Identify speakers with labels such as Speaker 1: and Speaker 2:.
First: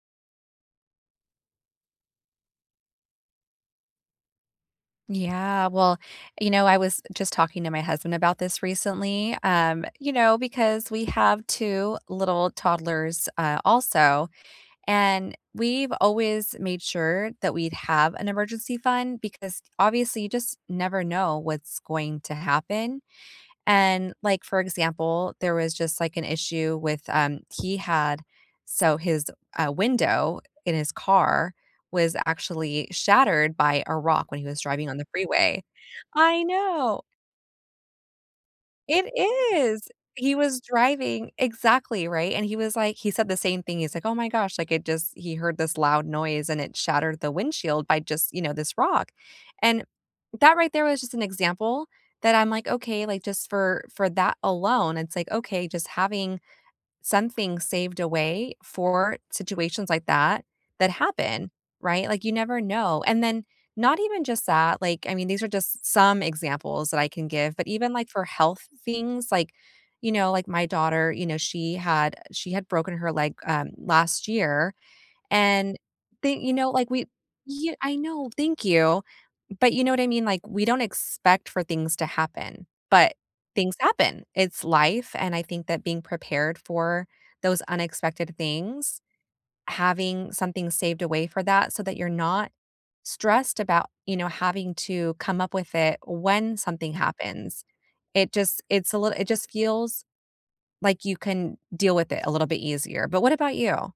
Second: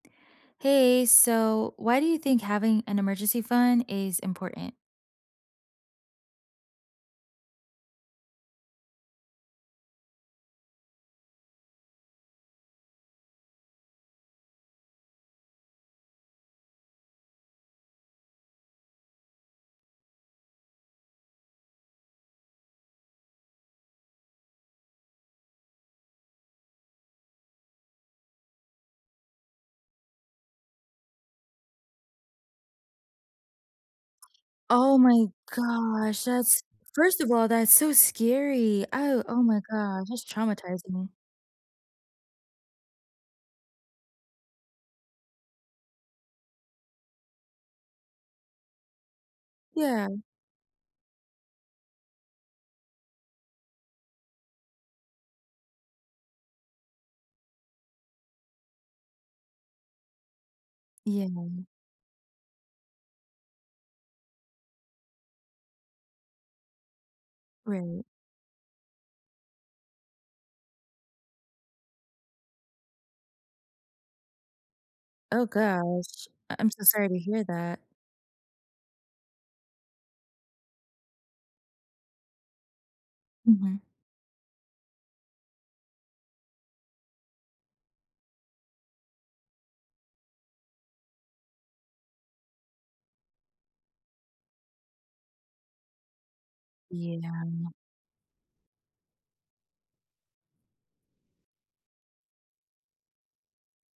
Speaker 1: Hey. So, why do you think having an emergency fund is important?
Speaker 2: Yeah. Well, you know, I was just talking to my husband about this recently, um, you know, because we have 2 little toddlers, uh, also, and we've always made sure that we'd have an emergency fund because, obviously, you just never know what's going to happen. And, like, for example, there was just, like, an issue with, um he had so, his, uh, window in his car was actually shattered by a rock when he was driving on
Speaker 1: Oh
Speaker 2: the
Speaker 1: my
Speaker 2: freeway.
Speaker 1: gosh.
Speaker 2: I
Speaker 1: That's
Speaker 2: know!
Speaker 1: first of all, that's so scary.
Speaker 2: It
Speaker 1: Oh oh my
Speaker 2: is!
Speaker 1: god. That's
Speaker 2: He was
Speaker 1: traumatizing me.
Speaker 2: driving exactly, right? And, he was, like he said the same thing, he's like, "Oh my gosh." Like, it just he heard this loud noise and it shattered the windshield by just, you know, this rock. And,
Speaker 1: Yeah.
Speaker 2: that right there was just an example that I'm like, okay, like, just for for that alone, it's like, okay, just having something saved away for situations like that, that
Speaker 1: Yeah.
Speaker 2: happen, right? Like, you never know. And then, not even just that, like, I mean, these are just some examples that I can give, but even,
Speaker 1: Right.
Speaker 2: like, for health things, like, you know, like my daughter, you know, she had uh, she had broken her leg, um, last year,
Speaker 1: Oh
Speaker 2: and
Speaker 1: gosh.
Speaker 2: they you
Speaker 1: I
Speaker 2: know,
Speaker 1: I'm so
Speaker 2: like, we
Speaker 1: sorry to hear
Speaker 2: y
Speaker 1: that.
Speaker 2: I know, thank you. But, you know what I mean? Like, we don't expect for things to happen, but things
Speaker 1: Mhm.
Speaker 2: happen! It's life, and, I think that being prepared for those unexpected things, having something saved away for that so that you're not stressed about, you know, having to come up with it when something happens.
Speaker 1: Yeah.
Speaker 2: It just it's a littl it just feels like you can deal with it a little bit easier. But, what about you?